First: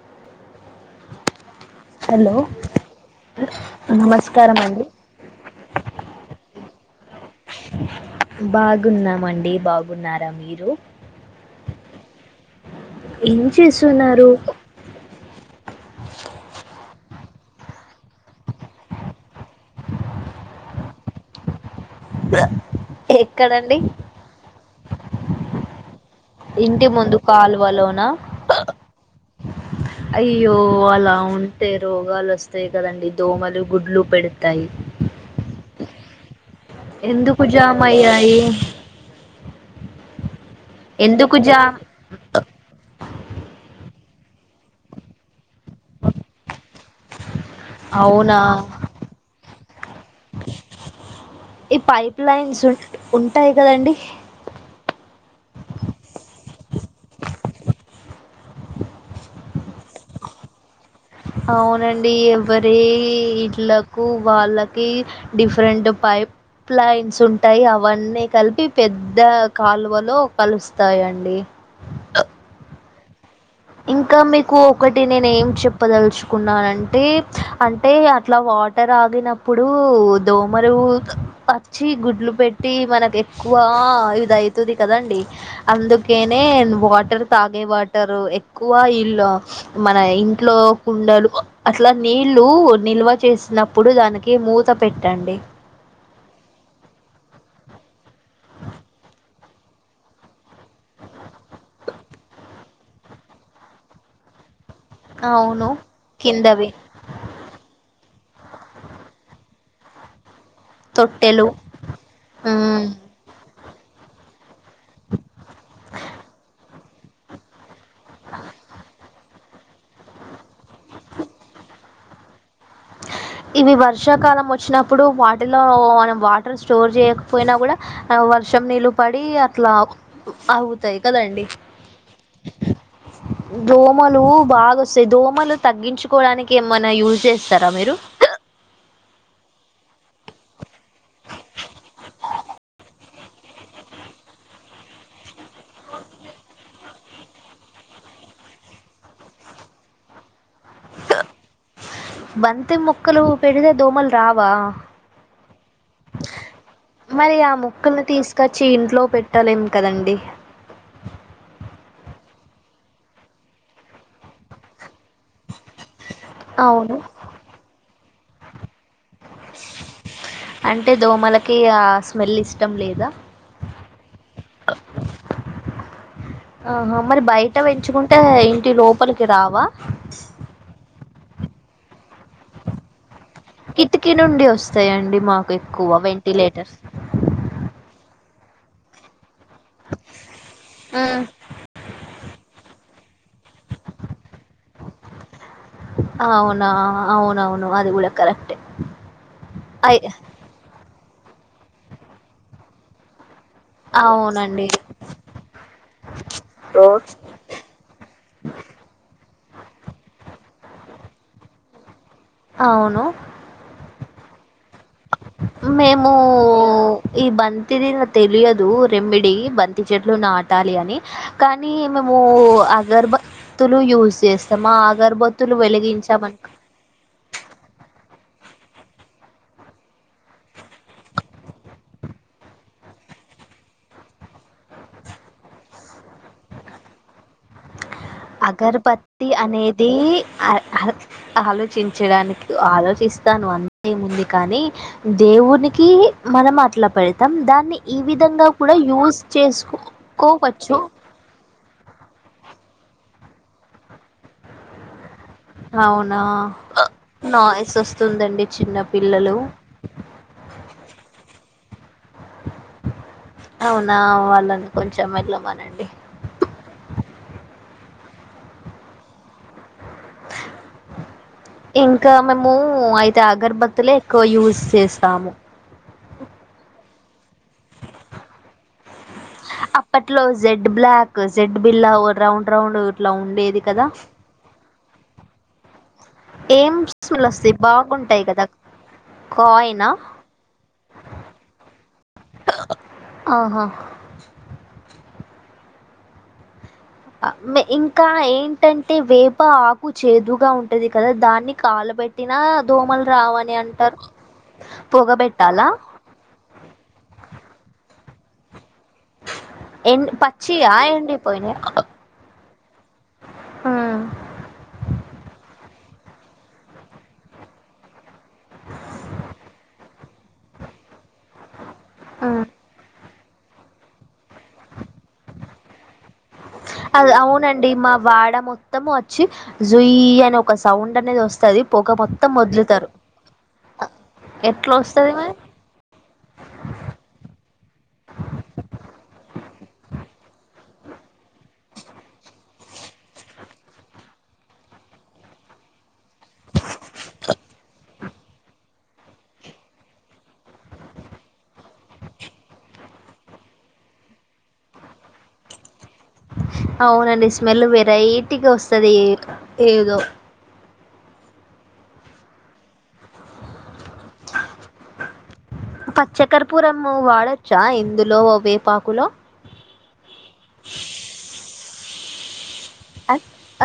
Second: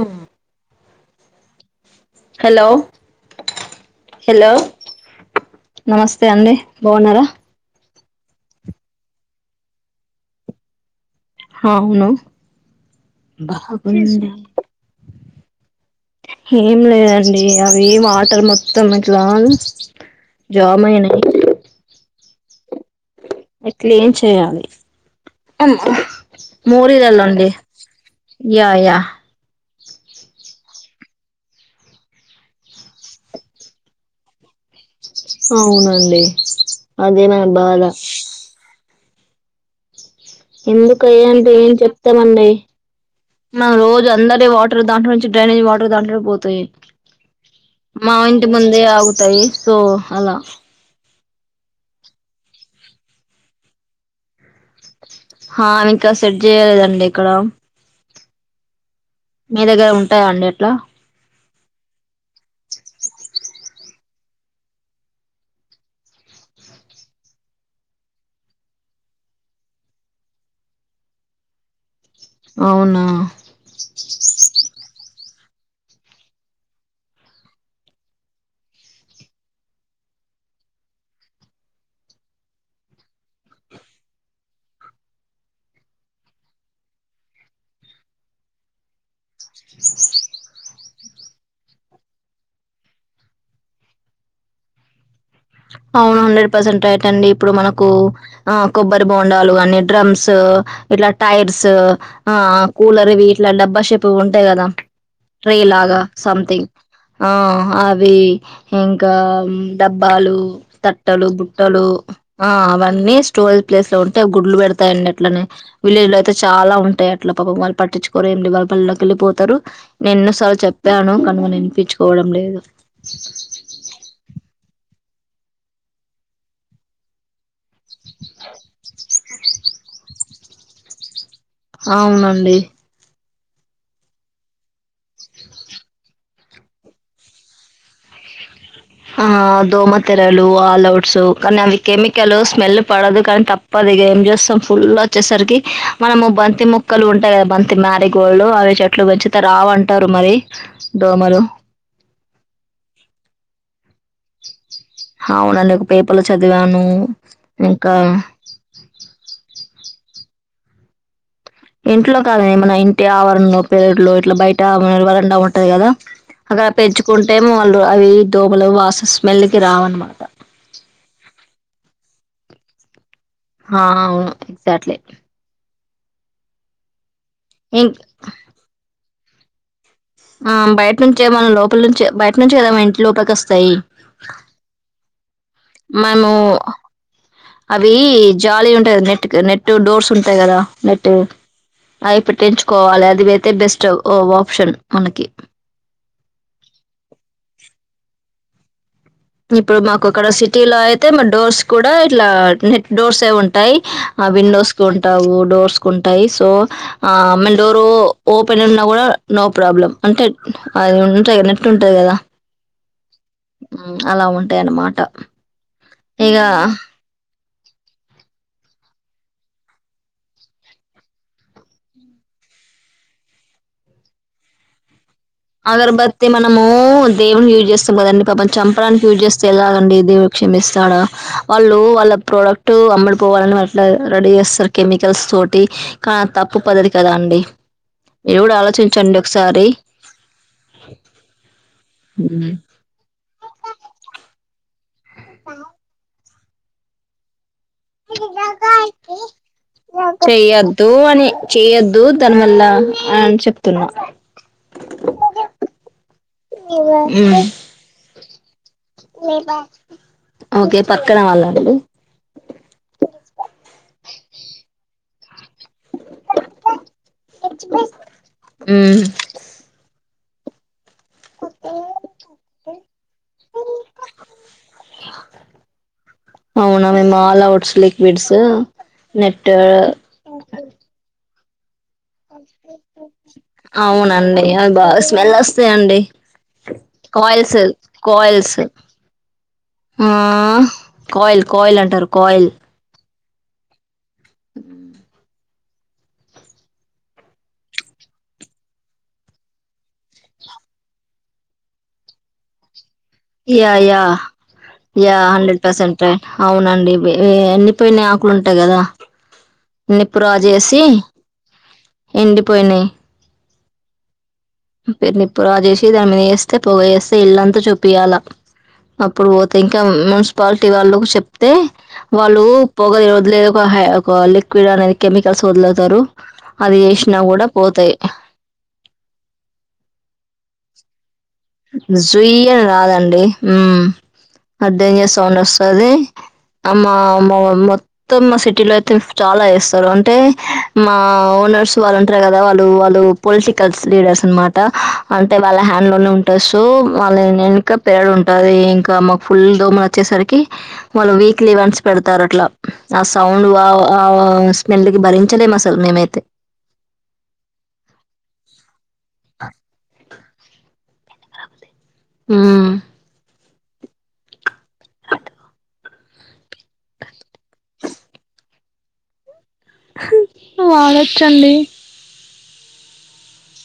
ఉమ్. Hello hello నమస్కారం అండి. నమస్తే అండి. బాగున్నారా బాగున్నామండి, బాగున్నారా మీరు. అవును ఏం చేసున్నారు. హేం లేదండి, అవి వాటర్ మొత్తం ఇట్లా. జామైనది. ఎక్కడండి ఏట్లా ఏం చేయాలి. అమ్మ. ఇంటి ముందు మూరీలలో అండి కల్వలోనా. యా యా అయ్యో అలా ఉంటే రోగాలు వస్తాయి కదండీ. దోమలు, గుడ్లు పెడతాయి. అవునండి, అదే నా ఎందుకు జామ్ బాధ. అయ్యాయి ఎందుకయ్యే ఎందుకు అంటే, ఏం జామ్ చెప్తామండి. మనం రోజు [unintelligible] అందరి వాటర్, దాంట్లో నుంచి డ్రైనేజ్ వాటర్, దాంట్లోనే పోతాయి. మా అవునా ఇంటి ముందే ఆగుతాయి, సో అలా. ఈ పైప్ లైన్స్ ఉన్, ఉంటాయి కదండి. హా ఇంకా సెట్ చేయ్యలేదండి ఇక్కడ. మీ దగ్గర ఉంటాయా అండి అట్లా. అవునండి ఎవరి ఇండ్లకు వాళ్ళకి డిఫరెంట్ పైప్ ప్లైన్స్ ఉంటయ్ అవన్నీ కల్పి పెద్ద కాలువలో కలుస్తాయండి [inaudible] అవునా చెప్పదలుచుకున్నానుంటే అంటే అట్లా వాటర్ ఆగినప్పుడు దోమలు వచ్చి గుడ్లు పెట్టి మనకు ఎక్కువ ఇదయితుంది కదండి అందుకేనే వాటర్ తాగే వారు ఎక్ ఎక్కువ ఇల్లు మన ఇంట్లో కుండలు అట్లా నీళ్ళు నిల్వ చేస్ న్నప్పుడు దానికి మూత పెట్టండి అవును హండ్రెడ్ పర్సెంట్ రైట్ అండి ఇప్పుడు మనకు ఆ కొబ్బరి బోండాలు కాని డ్రమ్స్ ఇట్లా టైర్స్ ఆ కూలర్ ఇవి ఇట్లా డబ్బాషేపు ఉంటాయి గదా అవును రీలాగా సంథింగ్ కిందవి ఆ అవి ఇంకా డబ్బాలు తట్టలు తొట్టెలు బుట్టలు ఆ ఉమ్. అవన్నీ స్టో ప్లేస్ లో ఉంటే గుడ్లు పెడతాయండి అట్లనే విలేజ్ లో అయితే చాలా ఉంటాయి అట్లా పాపం వాల్ పట్టించుకోరు ఏం వాళ్ళ పనుల్లోకి వెళ్ళిపోతరు నేను ఎన్నోసార్లు చెప్పాను కానిని వినిపించుకోవడం లేదు ఇప్పుడు వాటిలో మనం వాటర్ స్టోర్ జేయకపోయినా గూడా ఆ వర్షం నీళ్ళు పడి అట్లా అగుతాయి కదండి అవునండి దోమలు బాగొస్తాయి దోమలు తగ్గించుకోవడానికి ఏమైన్నా యూజ్ జే ఇస్తారా మీరు ఆ దోమ తెెరలు ఆల్అఔట్స్ కానీ అవి కెమికల్ స్మెల్ పడదు కానీ తప్పదు ఇగ ఏంజేస్తాం ఫుల్ వచ్చేసరికి మనము బంతి మొక్కలు ఉంటాయి గదా బంతి మ్యారీగోల్డ్ అవి అట్లు పెంచితే రావంటారు మరి దోమలు బంతి మొక్కలు పెడితే దోమల్ రావా అవునండి. ఒక పేపర్‌లో చదివాను. మరి ఆ ఇంకా మొక్కల్ని తీసుకొచ్చి ఇంట్లో పెట్టలేం కదన్ ఉమ్ ఇంట్లో కాదు ఏమన్న ఇంటి ఆవరణలో ప్లేట్లు ఇట్లా బయట వరండా ఉంటది గదా అక్కడ అవును పెంచుకుంటే మళ్ళ అవి దోమలు వాసస్ అంటే దోమలకి ఆ స్మెల్ ఇష్టం లేదా ఆ అవును సర్లే ఆహా మరి బయట ఇం పెంచుకుంటే ఇంటి లోపల్కి రావా ఉమ్ బయట నుంచే మన లోపలి నుంచే బయట నుంచే గదా మన ఇంటి లోపలికొస్తాయి కిటికీ నుండి వస్తాయండి మాకు ఎక్కువ మీము వెంటిలేటర్స్ అవి జాలీ ఉంటాయి గదా నెట్ నెట్ డోర్స్ ఉంటాయి గదా నెట్ అవి పెట్టించుకోవాలే అవున అవునవును అది కూడా కరక్టే ఇప్పుడు మాకుక్కడ సిటీ లో అయితే మా డోర్స్ కూడా ఇట్లా నెట్ డోర్స్ యే ఉంటాయి టాయ్ అవి అవునండి విండోస్ కు ఉంటావు డోర్స్ ఉంటాయి సో ఆ మళ్ళ డోర్ ఓపె లున్నా గూడా నో ప్రాబ్లం అంటే అది ఉంటాయ్ కదా నెట్ ఉంటది గదా అవును అలా ఉంటాయి అన్నమాట మేము ఇక ఈ బం తెలీదు నాకు తెలియదు రెమెడీ బంతి చెట్లు నాటాలి అని కానీ మేము అగర్బత్తులు యూజ్ చేస్తాం ఆ అగర్బత్ అగరబత్తి మనము దేవుడిని యూజ్ చేస్తాం కదండి పాపం చంపడానికి యూజ్ చేస్తే ఎలాగండి దేవుడు క్షమిస్తాడా వాళ్ళు వాళ్ళ ప్రోడక్ట్ అమ్మడిపో వాళ్లను అట్ల రెడీ చేస్తారు కెమికల్స్ తోటి కానీ ఆది తప్పు పద్దతీ కదా అండి మీరు గూడా ఆలోచించండి ఒకసారి ఈ ఆలోచించడానికి ఉమ్. ఆలోచిస్తాను అంతేముంది కానీ దేవునికి మనం అట్లా పెడతాం దాన్ని ఈ విధంగా కూడా యూస్ చేసుకొని చెయ్యొద్దు అని చెయ్యొద్దు దానివల్ల అం చెప్తున్నా అవునా మ్మ్ నాయిస్ వస్తుందండి చిన్నప్పు ఓకే పక్కన వాళ్లండి అవునా వాళ్ళని కొంచెం వెళ్ళమనండి మ్ ఇంకా మేము అయితే అగర్బత్తులే ఎక్కువ యూస్ చేస్తాము మేం ఆల్ అఔట్స్ లిక్విడ్స్ నెట్ అప్పట్లో జెడ్ బ్లాక్ జెడ్ బిల్లా రౌండ్ రౌండ్ ఇట్లా ఉండేది కదా అవునండి అ బా స్మెల్ ఓస్ సే అండి ఏం స్మెల్ కాయిల్ వస్తాయి సెల్ బాగుంటాయి కదా కాయిల్స్ కాయినా ఆ కోయిల్ కోయిల్ అంటారు కోయిల్ ఆహా మ్ ఆ మే ఇంకా ఏంటంటే వేప ఆకు చేదుగా ఉంటది కదా దాన్ని కాలో పెట్టినా దోమలు రావని యా అంటారు యా యా హండ్రెడ్ పొగబెట్టాలా? పర్సెంట్ ఏ అవునండి ఎన్నిపోయిన ఆకులు ఉంటాయి కదా ఎన్ నిప్పు రా పచ్చియా చేసి ఎండిపోయినయా? ఎండిపోయినాయి ఆ ఇది ఆమె ఏస్తే పొగ ఏస్తే ఇల్లంతా చూపియాల అప్పుడు పోతే ఇంకా మ మున్సిపాలిటీ వాళ్ళ చెప్తే వాళ్ళు హ్మ్. పోగలి లేదు ఒక హై ఒక లిక్విడ్ అనేది కెమికల్స్ వదులుతారు అది అద్ వేసినా కూడా అవునండి మా పోతాయి వాడ మొత్తము వచ్చి జుయ్ అని ఒక సౌండ్ అనేది వస్త్ జుయ్యని రాదండి ఉ అ డేంజర్ ఎట్లొస్తది మరి? సౌండ వస్తది అమ్మా మా మొత్తం మా సిటీలో అయితే చాలా వేస్తారు అంటే మా ఓనర్స్ వాళ్ళు ఉంటారు కదా వాళ్ళు వాళ్ళు పొలిటికల్స్ లీడర్స్ అనమాట అంటే వాళ్ళ హే దాంలోనే ఉంటాయి సో వాళ్ళ వెక పేడు ఉంట టదే ఇంకా మాకు ఫుల్ దోమలు వచ్చేసరికి వాళ్ళు వీక్లీ వన్స్ పెడతారు అట్లా ఆ సౌ సౌండ్ వా స్మెల్ కి భరించలేమ అసలు మేమయితే అవునండి స్మెల్ వెరైటి గొస్తది ఏదో మ్ పచ్చకర్పురము వాడొచ్చా ఇందులో వేపాకులో వాడొచ్చండి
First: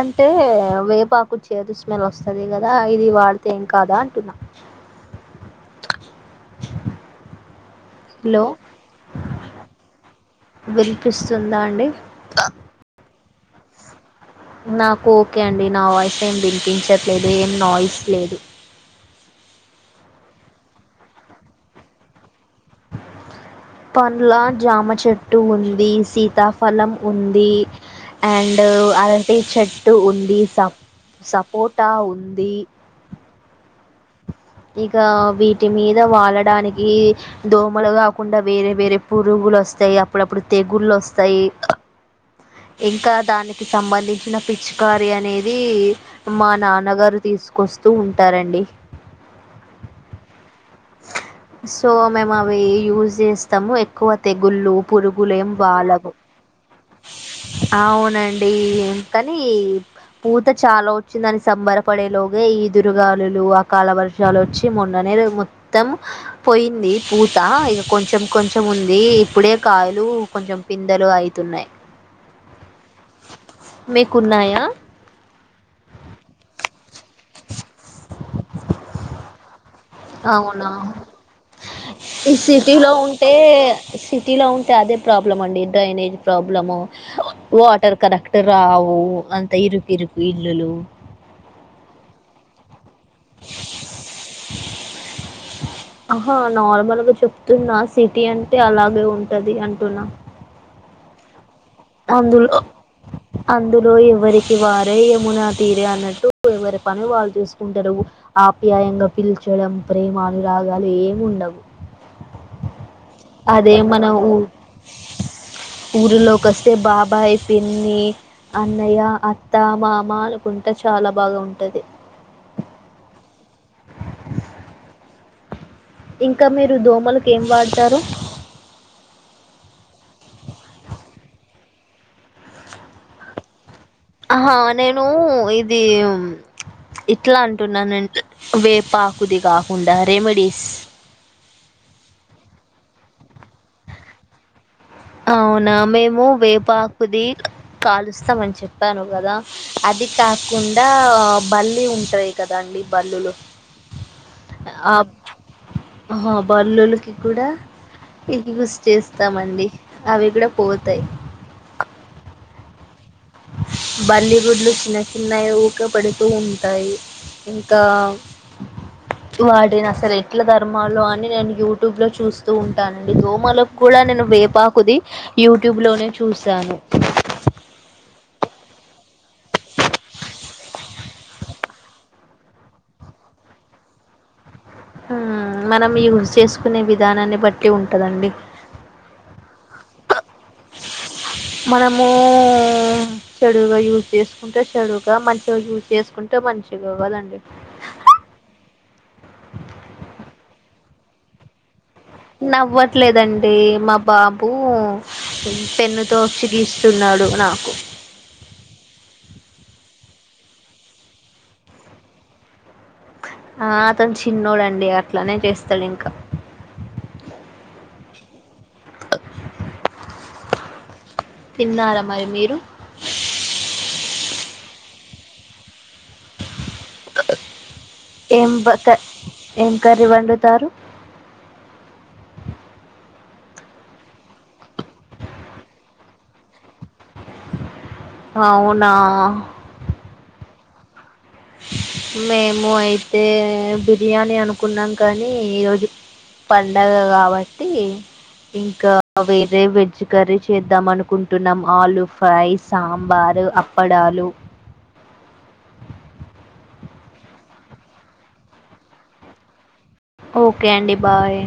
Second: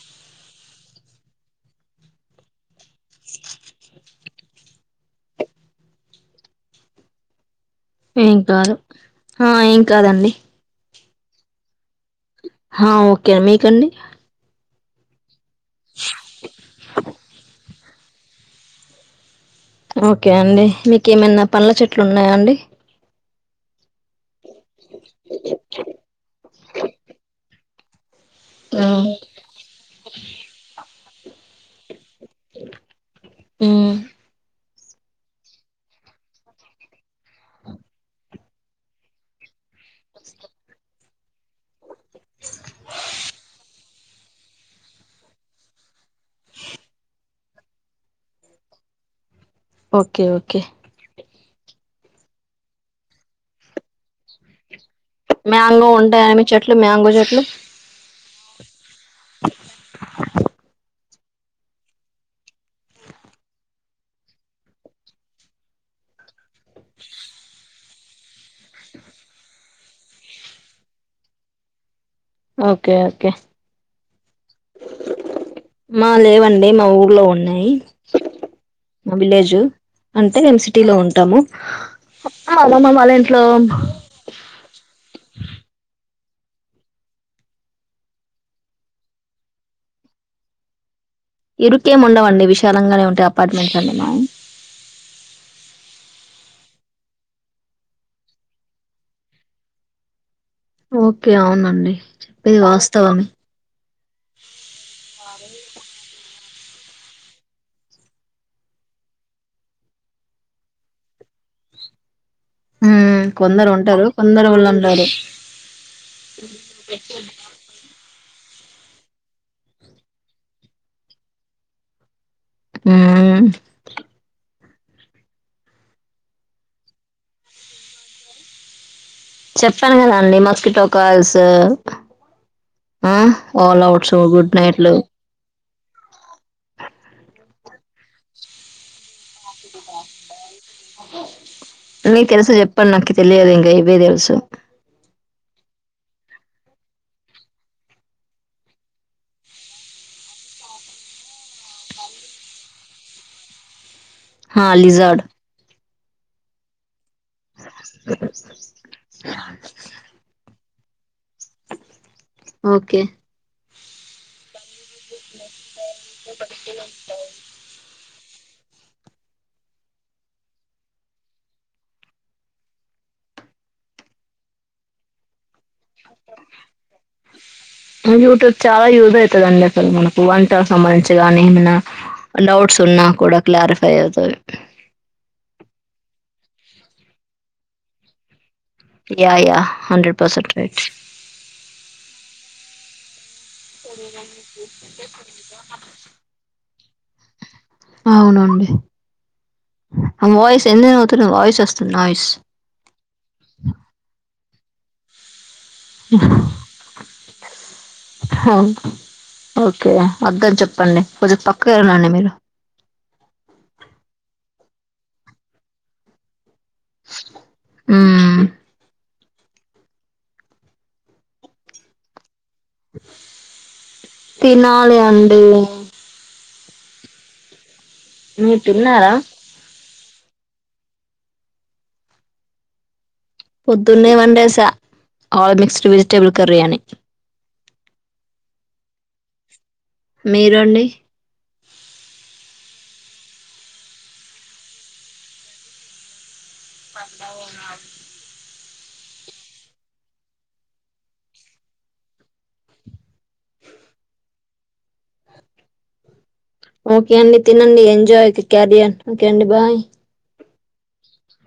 అంటే వేపాకు చేదు స్మెల్ వస్తది కదా ఇది వాడితే ఏం కాదా అంటున్నా ఏం హలో కాదు ఆ ఏం కాదండి పిస్తుందా అండి హా ఓకేం మీకండి నాకు ఓకే అండి నా వాయిస్ ఏం వినిపించట్లేదు ఏం నాయిస్ లేదు ఓకే అండి మీక ఏమైనా పండ్ల చెట్లు ఉన్నాయా అండి పండ్ల జామ చెట్టు ఉంది సీతాఫలం ఉంది అండ్ ఆ! అరటి చెట్టు ఉంది స సపోటా ఉంది మ్ ఇక వీటి మీద వాళడానికి దోమలు కాకుండా వేరే వేరే పురుగులు వస్తాయి అప్పుడప్పుడు తెగుళ్లు వస్తాయి ఇంకా దానీకి సంబంధించిన పిచ్చికారి అనేది మా నాన్నగారు తీసుకొస్తూ ఉంటారండి ఓకే ఓకే సో మేము అవి యూస్ చేస్తాము ఎక్కువ తెగుళ్ళు పురుగులయం మ్యాంగో బాలవు ఉంటాయని చెట్లు మ్యాంగో చెట్లు అవునండి అ కాని పూత చాలా వ వచ్చి దాని సంబరపడేలోగ ఈ దురుగాలులు ఆ కాలవర్షాలు వచ్చి మొన్ననే మొత్తం పోయింది పూత ఇక కొంచెం కొంచెం ఉంది ఇప్పుడే కాయలు కొంచెం పిందలు అవుతున్నాయి ఓకే ఓకే మీకున్నాయా మా లేవండి మా ఊర్లో ఉండి విలేజు అంటే మేము అవునా సిటీలో ఉంటాము ఈ మా సిటీ లో అమ్మమ్మ వాళ్ళ ఉంటే ఇంట్లో సిటీ లో ఉంటే అదే ప్రాబ్లం అండి డ్రైనేజ్ ప్రాబ్లము వాటర్ కనెక్ట్ రావు అంత ఇరుకు ఇరుకు ఇల్లులు ఇరుకేము ఉండవండి విశాలంగానే ఉంటే అపార్ట్మెంట్స్ అండి మ ఆహా నార్మల్గా చెప్తున్నా సిటీ అంటే అలాగే ఉంటది అంటున్నా ఓకే అవునా అందులో అందులో ఎవరికి వారే మునా తీరే అన్నట్టు ఎవరి పను వాళ్ళు చూసుకుంటారు ఆప్యాయంగా పిల్చడం ప్రేమ అనురాగాలు ఏము ఉన్నవు ఉమ్ కొందరు అదే మన ఉంటారు ఊ కొందరు వాళ్ళు ఉండరు ఊరిలోకిస్త బాబాయయి పిన్ని అన్నయ్య అత్త మామ అనుకుంటే చాలా బాగా ఉంటది ఆ ఇంకా మీరు దోమలులకు ఏం వాడతారు చెప్పాను కదాండి మస్కిటో కాల్స్ ఆ ఆల్వుట్ ఆ నేను ఇది ఇట్లా అంటున్నానంటే వేపు ఆకుది కాకుండా రెమెడీస్ నీ తెలుసు చెప్పను నాకు తెలియదు ఇంకా ఇవే తెలుసు అవునా మేము వేపాకుది కాలుస్తాం అని చెప్పాను కదా అది అది కాకుండా బల్లి ఉంటాయి కదండి బల్లులు హా ఆ లిజార్డ్ ఆ బల్లులకి కూడా ఎష చేస్తామండి అవి కూడా పోతాయి ఓకే బాలీవుడ్లు చిన్న చిన్నవి ఊక పడుతూ ఉంటాయి ఇంకా వాడిని అసలు ఎట్ల ధర్మాలు అని నేను యూట్యూబ్ లో చూస్తూ ఉంటానండి దోమలకు కూడా నేను వేపాకుది యూట్యూబ్ లోనే చూసాను యూట్యూబ్ చాలా యూజ్ అవుతదండి అసలు మనకు వంటలకు సంబంధించి కాగానీ ఏమైనా డౌట్స్ ఉన్నా కూడా క్లారిఫై అవుతుా యూజ చేసుకునే విధానాన్ని బట్టి ఉంటుందండి yeah yeah hundred percent right మనము చెడువుగా యూజ్ చేసుకుంటే చెడువుగా మంచిగా యూజ్ చేసుకుంటే మంచిగా కదండి అవునండి ఆ వాయిస్ ఎందు అతున్నా వాయిస్ వస్తు నవ్వట్లేదండి మా బాబు పెన్ను తోసిిగిస్తున్నాడు నాకు వర్ద్దని చెప్పండి కొంచం పక్కకు వెళ్ళినండి మీరు ఎట్లానే చేస్తాడు ఇంకా అ తిన్నారా మరి మీరు తినాలి అండి ఏం మీరు బ క తిన్నారా ఏం కర్రీ వండుతారు పొద్దున్నే one days all mixed vegetable curry అని అవునా మీరండి మేము అయితే బిర్యానీ అనుకున్నాం కానీ ఈరోజు పండగ కాబట్టి ఇంకా వేరే వెజ్ కర్రీ చేద్దాం అనుకుంటున్నాం ఆలుూ ఫ్రై సాంబారు అప్పడాలు ఓకే అండి తినండి ఎంజాయ్ క్యారియన్ ఓకే అండి బాయ్ ఓకే అండి బాయ్